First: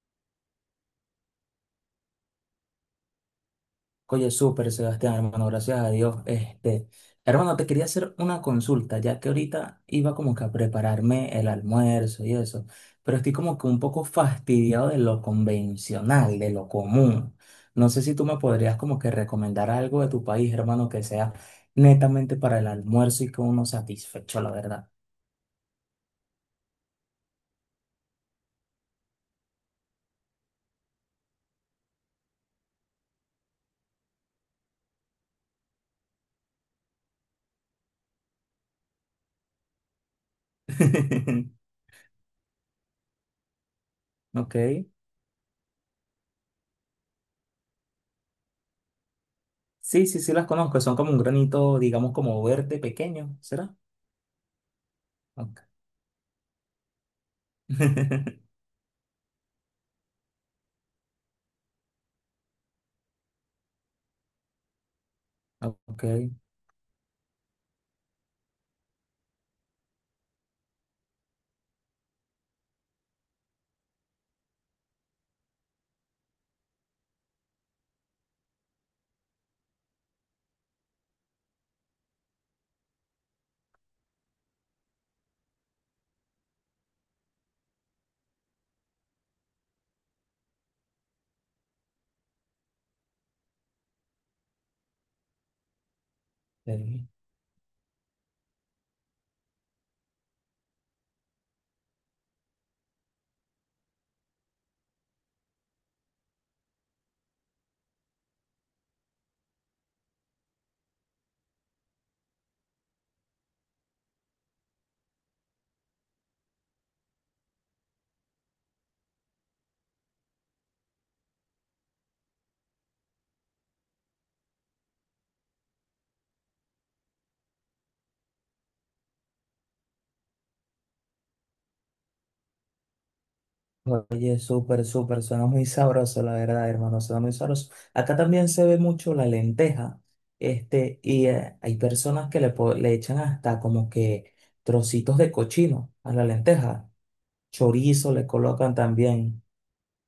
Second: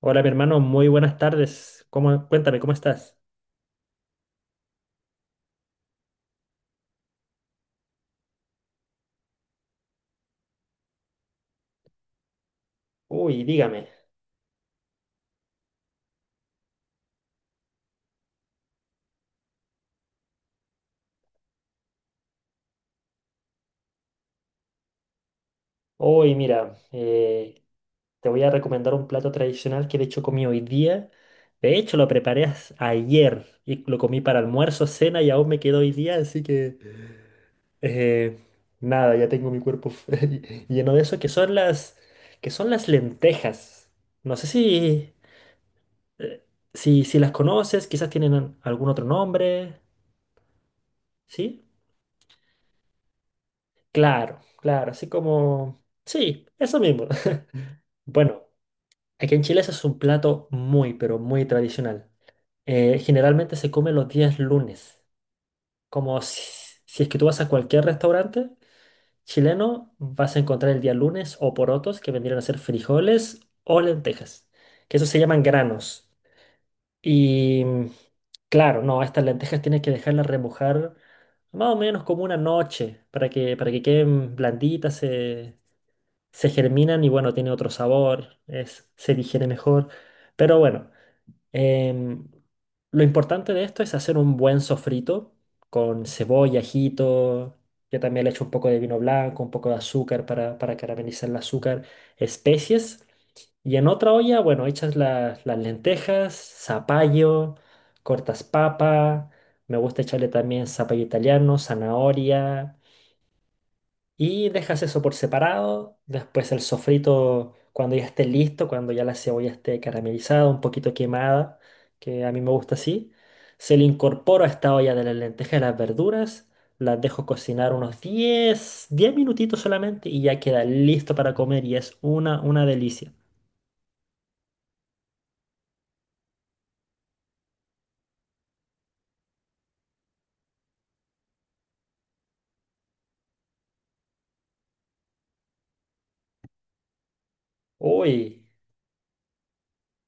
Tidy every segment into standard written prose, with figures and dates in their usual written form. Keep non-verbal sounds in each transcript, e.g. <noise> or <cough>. Hola, mi hermano, muy buenas tardes. Cuéntame, ¿cómo estás? Oye, súper, Sebastián, hermano, gracias a Dios. Hermano, te quería hacer una consulta, ya que ahorita iba como que a prepararme el almuerzo y eso, pero estoy Uy, como que un dígame. poco fastidiado de lo convencional, de lo común. No sé si tú me podrías como que recomendar algo de tu país, hermano, que sea netamente para el almuerzo y que uno satisfecho, la verdad. Hoy, mira, te voy a recomendar un plato tradicional que de hecho comí hoy día. De hecho, lo preparé ayer y lo comí para almuerzo, cena y aún me quedó hoy día, así que eh, nada, ya tengo mi cuerpo <laughs> lleno de eso, <laughs> que son las lentejas. No sé Ok. Eh, si las conoces, quizás tienen algún otro nombre, Sí, sí, sí las conozco. Son como un ¿sí? granito, digamos, como verde pequeño, ¿será? Claro, claro, así Ok. como... Sí, eso mismo. <laughs> Bueno, <laughs> aquí en Chile ese es un plato muy, pero muy tradicional. Generalmente se come los días lunes. Ok. Como si es que tú vas a cualquier restaurante chileno, vas a encontrar el día lunes o porotos, que vendrían a ser frijoles o lentejas, que eso se llaman granos. Y mm, claro, no, estas lentejas tienes que dejarlas remojar más o menos como una noche para que queden blanditas. Se germinan y bueno, tiene otro sabor, se digiere mejor. Pero bueno, em, lo importante de esto es hacer un buen sofrito con cebolla, Sí. ajito. Yo también le echo un poco de vino blanco, un poco de azúcar para caramelizar el azúcar, especies. Y en otra olla, bueno, las lentejas, zapallo, cortas papa. Me gusta echarle también zapallo italiano, zanahoria. Y dejas eso por separado. Después el sofrito, cuando ya esté listo, cuando ya la cebolla esté caramelizada, un poquito quemada, que a mí me gusta así, se le incorpora a esta olla de las lentejas y las verduras. Las dejo cocinar unos 10 minutitos solamente y ya queda listo para comer y es una delicia. Oye, súper, súper, suena muy sabroso, la verdad, hermano, suena muy sabroso. Acá también se ve mucho la lenteja, hay personas que le echan hasta como que trocitos de cochino a la lenteja, chorizo le Uy. colocan también.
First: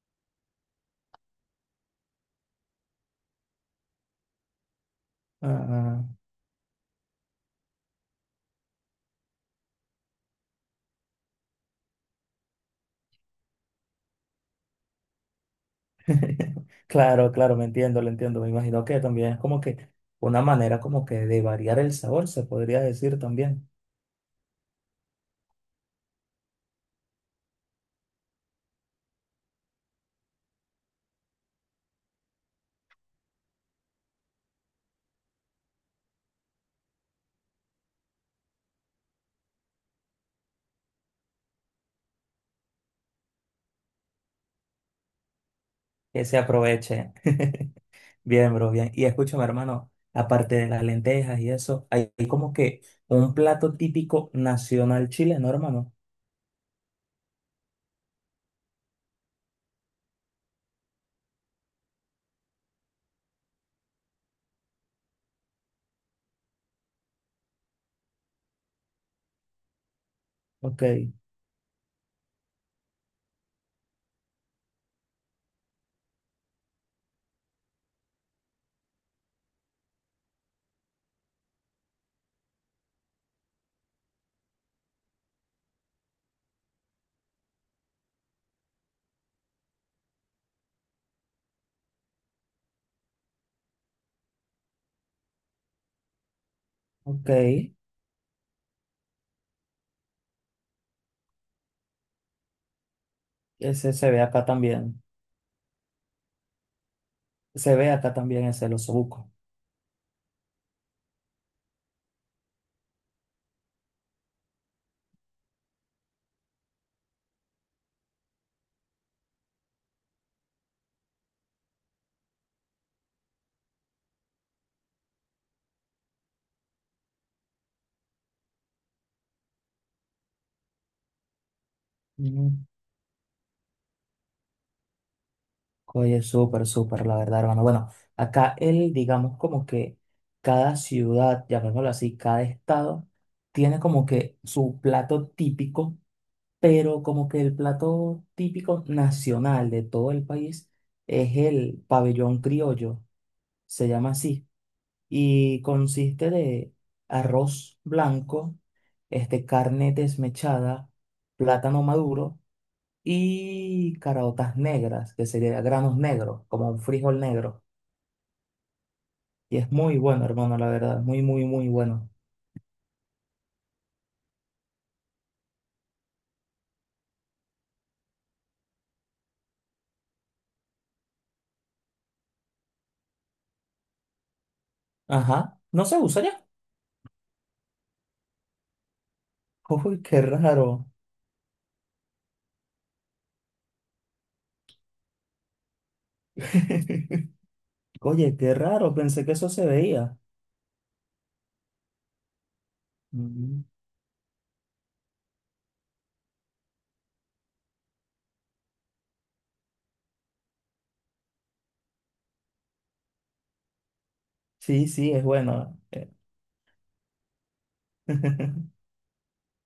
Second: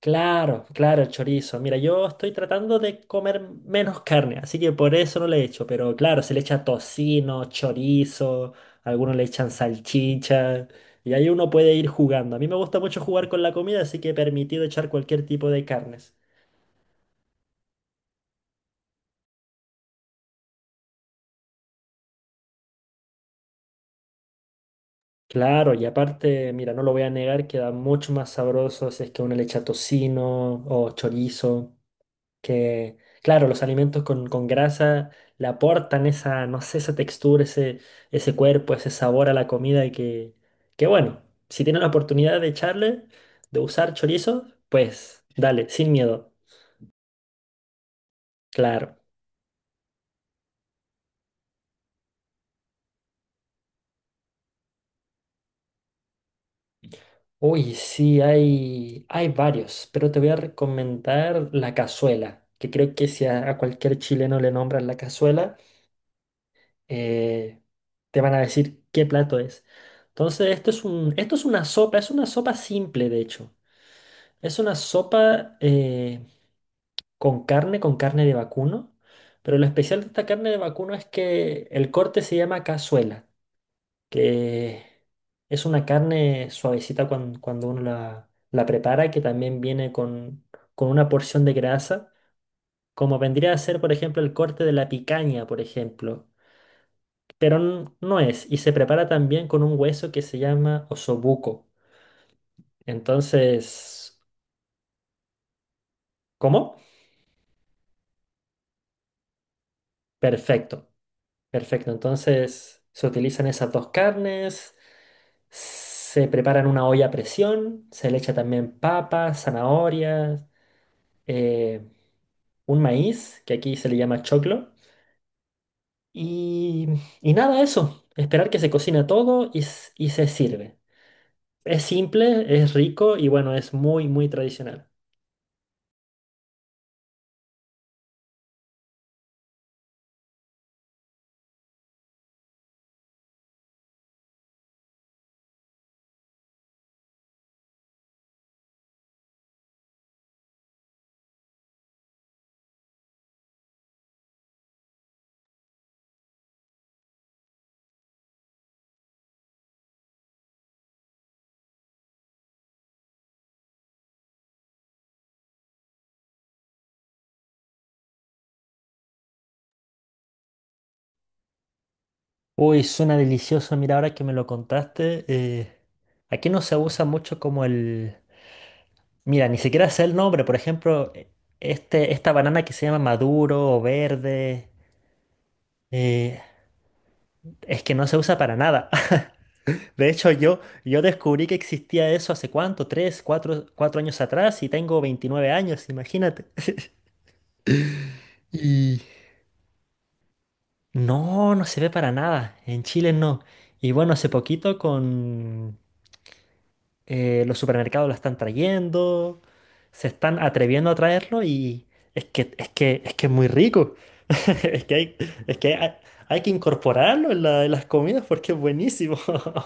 Claro, claro, el chorizo. Mira, yo estoy tratando de comer menos carne, así que por eso no le echo. Ah, Pero ah. claro, se le echa tocino, chorizo, algunos le echan salchicha. Y ahí uno puede ir jugando. A mí me gusta mucho jugar con la comida, así que he permitido echar cualquier tipo de carnes. <laughs> Claro, claro, me entiendo, lo entiendo, me imagino que también es como que una manera como que de variar el sabor, se podría decir también, Claro, y aparte, mira, no lo voy a negar, queda mucho más sabroso si es que uno le echa tocino o chorizo. que, claro, los alimentos con grasa le aportan esa, no sé, esa textura, ese cuerpo, ese sabor a la comida y que bueno, si tienen la oportunidad de echarle, de usar chorizo, pues dale, sin que miedo, se aproveche. Bien, bro, bien. claro. Y escúchame, hermano, aparte de las lentejas y eso, hay como que un plato típico nacional chileno, hermano. Uy, sí, hay varios, pero te voy a recomendar la cazuela, que creo que si a cualquier chileno le nombran la cazuela, eh, te van a decir qué plato es. Entonces, Ok, esto es una sopa simple, de hecho. Es una sopa con carne de vacuno, pero lo especial de esta carne de vacuno es que el corte se llama cazuela, que es una carne suavecita cuando, uno la prepara, que también viene con una porción de grasa, como vendría a ser, por ejemplo, el corte de la picaña, por ejemplo. ok. Pero no es. Y se prepara también con un hueso que se llama osobuco. Ese se Entonces, ve acá también. ¿cómo? Se ve acá también ese, el osobuco. Perfecto, perfecto. Entonces, se utilizan esas dos carnes, se prepara en una olla a presión, se le echa también papas, zanahorias, eh, un maíz, que aquí se le llama choclo. Y, y nada, eso. Esperar que se cocina todo y se sirve. Es simple, es rico y bueno, es muy, muy tradicional. Oye, súper, súper, la verdad, hermano. Bueno, acá él, digamos como que cada ciudad, llamémoslo así, cada estado, tiene como que su plato típico, pero como que el plato típico nacional de todo el país es el pabellón criollo, se llama así, y consiste de arroz blanco, carne desmechada, plátano maduro y caraotas negras, que sería granos negros, como un frijol negro. Y es muy bueno, hermano, la verdad, muy, muy, muy bueno. Uy, suena delicioso. Mira, ahora que me lo contaste, aquí no se usa mucho como el... Mira, ni siquiera sé el nombre. Por ejemplo, este, esta banana que se llama maduro o verde, Ajá, ¿no se usa eh, ya? es que no se usa para nada. <laughs> <laughs> Uy, De qué hecho, raro. yo descubrí que existía eso hace cuánto, tres, cuatro, cuatro años atrás y tengo 29 años, imagínate. <laughs> Oye, qué raro, Y pensé que eso se veía. no, no se ve para nada. En Chile no. Mm. Y bueno, hace poquito con los supermercados lo están trayendo, se están atreviendo a traerlo y es que es muy rico. <laughs> Es Sí, que sí, hay, es es que bueno. hay, Hay que incorporarlo en en las comidas porque es <laughs> buenísimo.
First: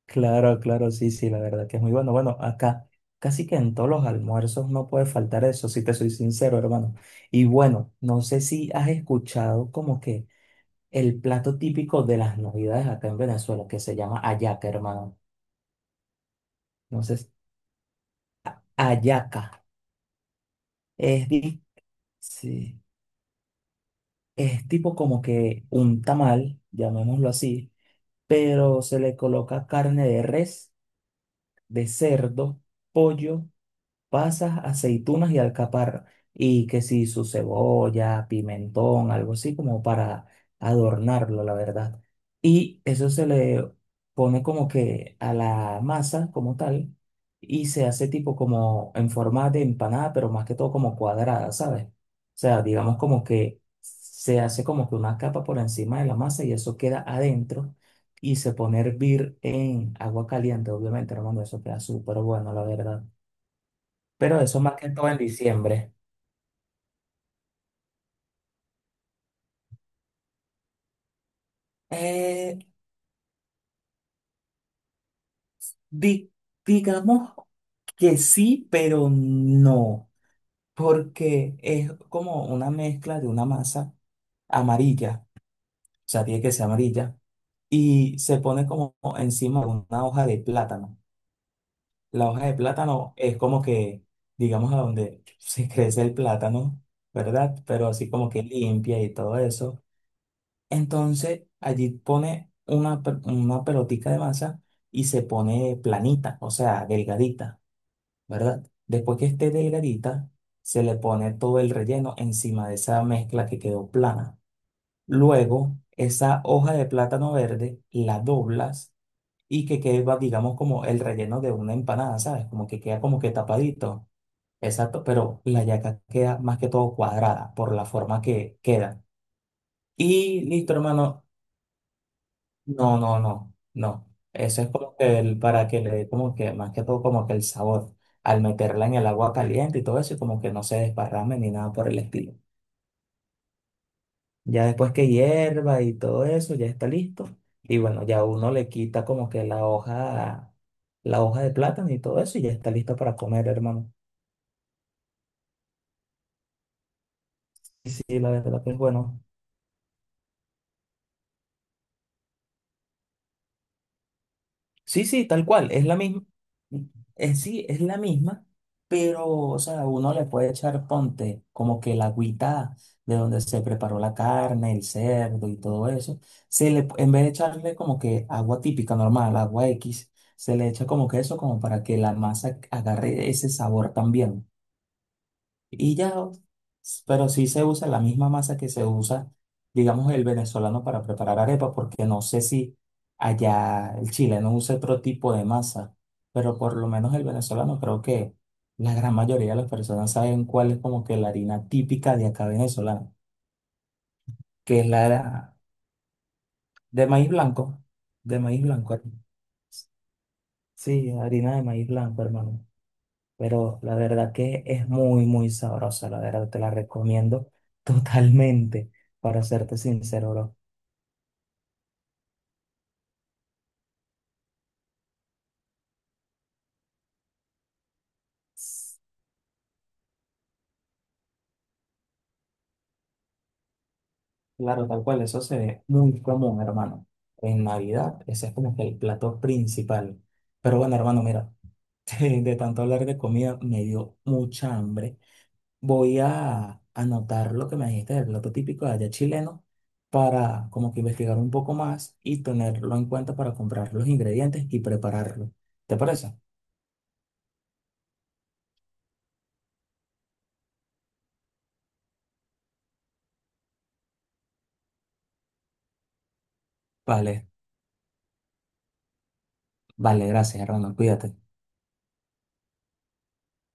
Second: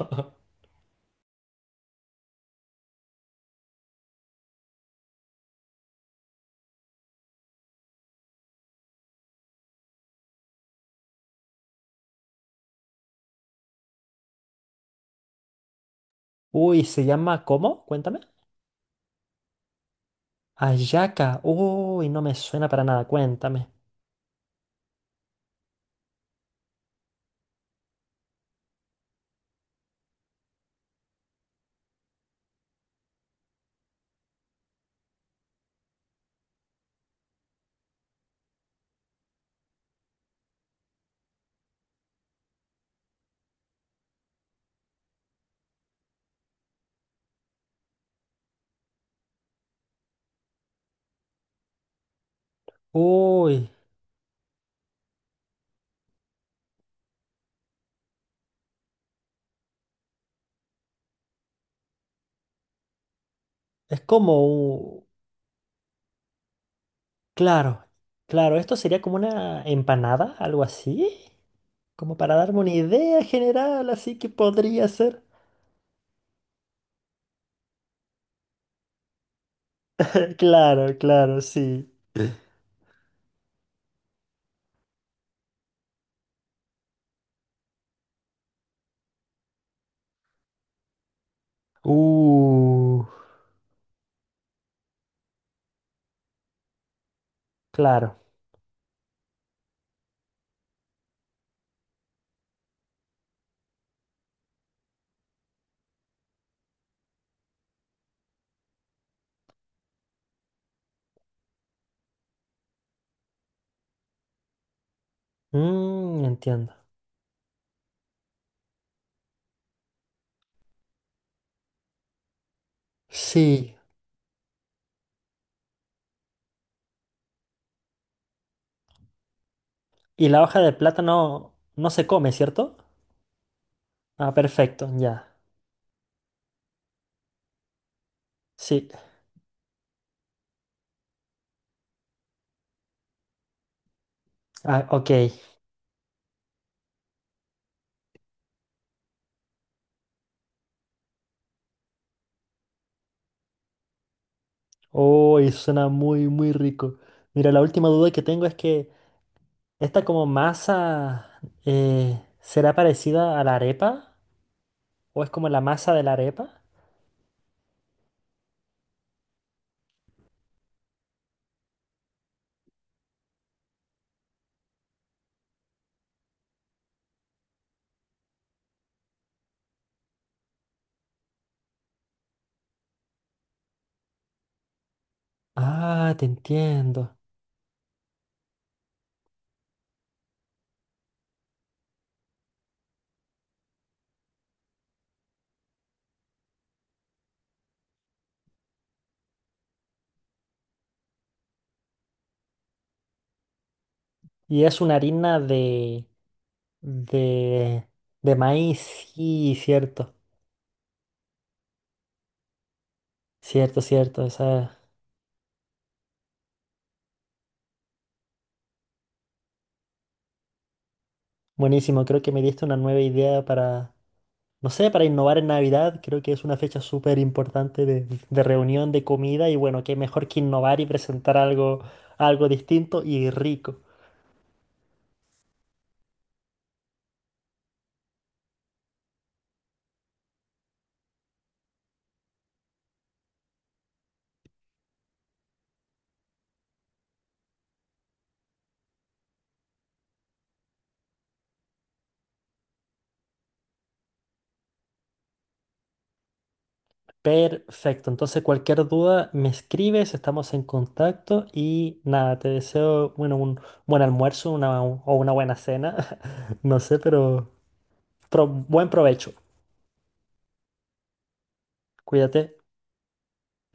Claro, <laughs> claro, sí, sí, la verdad que es muy bueno. Bueno, acá casi que en todos los almuerzos no puede faltar eso, si te soy sincero, hermano. Y bueno, no sé si has escuchado como que el plato típico de las navidades acá en Venezuela, que se llama hallaca, hermano. Uy, ¿se Entonces, llama cómo? Cuéntame. Hallaca es, Ayaca. di- Uy, no me suena sí, para nada. Cuéntame. es tipo como que un tamal, llamémoslo así, pero se le coloca carne de res, de cerdo, pollo, pasas, aceitunas y alcaparra. Y que si su cebolla, pimentón, algo así como para adornarlo, la verdad. Y eso se le pone como que a la masa como tal y se hace tipo como en forma de empanada, pero más que todo como cuadrada, ¿sabes? O sea, digamos como que Uy, se hace como que una capa por encima de la masa y eso queda adentro y se pone a hervir en agua caliente, obviamente, hermano, eso queda súper bueno, la verdad, es como pero eso más que un- todo en diciembre. Claro, claro, esto sería como una empanada, algo así. Como para Eh, darme una idea general, así que podría ser. di- digamos que sí, pero no, Claro, claro, porque sí. es como una mezcla de una masa amarilla, o sea, tiene que ser amarilla, y se pone como encima de una hoja de plátano. La hoja de Uh, plátano es como que, digamos, a donde <laughs> se crece el plátano, ¿verdad? Pero así claro. como que limpia y todo eso. Entonces, allí pone una pelotica de masa y se pone planita, o sea, delgadita, ¿verdad? Después que esté delgadita, se le pone todo el relleno encima de esa mezcla que quedó plana. Luego, Mm, esa entiendo. hoja de plátano verde la doblas y que queda, digamos, como el relleno de una empanada, ¿sabes? Como que queda como que Sí. tapadito. Exacto, pero la yaca queda más que todo cuadrada por la forma que queda. Y Y la hoja de listo, hermano. plátano no se come, ¿cierto? No, no, no, no. Ah, Eso es perfecto, como que ya. el, para que le dé como que, más que todo como que el sabor, al meterla Sí. en el agua caliente y todo eso, y como que no se desparrame ni nada por el estilo. Ya Ah, después que ok. hierva y todo eso, ya está listo. Y bueno, ya uno le quita como que la hoja de plátano y todo eso, y ya está listo para comer, hermano. Oh, y suena muy, muy rico. Mira, la última Y sí, duda que la tengo es verdad que es que bueno. esta como masa ¿será parecida a la arepa? Sí, ¿O sí, es tal como la cual, es masa la de la misma, arepa? Sí, es la misma, pero, o sea, uno le puede echar, ponte, como que la agüita de donde se preparó la carne, el cerdo y todo eso, en vez de echarle como que agua típica, normal, agua X, se le echa como que eso, como para que la masa agarre ese sabor también. Y ya, Ah, te entiendo. pero sí se usa la misma masa que se usa, digamos, el venezolano para preparar arepa, porque no sé si allá el chileno usa otro tipo de masa, pero por lo menos el venezolano creo que la gran mayoría de las personas saben cuál es como que la harina típica de acá venezolana, Y es que es una harina la de maíz blanco, de, de de maíz maíz, blanco. sí, cierto. Sí, harina de maíz blanco, hermano. Pero Cierto, la cierto, verdad que esa es muy, muy sabrosa, la verdad te la recomiendo <laughs> totalmente, para serte sincero, bro. buenísimo. Creo que me diste una nueva idea para, no sé, para innovar en Navidad. Creo que es una fecha súper importante de reunión, de comida y bueno, qué mejor que innovar y presentar algo, algo distinto y rico. Claro, tal cual, eso se ve muy común, hermano. En Navidad, ese es como que el plato principal. Pero bueno, hermano, mira, <laughs> de tanto hablar de comida me dio mucha hambre. Voy a anotar lo que me dijiste del plato típico de allá chileno para como que investigar un poco más y tenerlo en cuenta para comprar los ingredientes y prepararlo. ¿Te parece? Perfecto. Entonces, cualquier duda me escribes, estamos en contacto y nada, te deseo, bueno, un buen almuerzo o una buena cena, <laughs> no sé, Vale, pero buen provecho. vale, gracias, Hernando. Cuídate. Cuídate.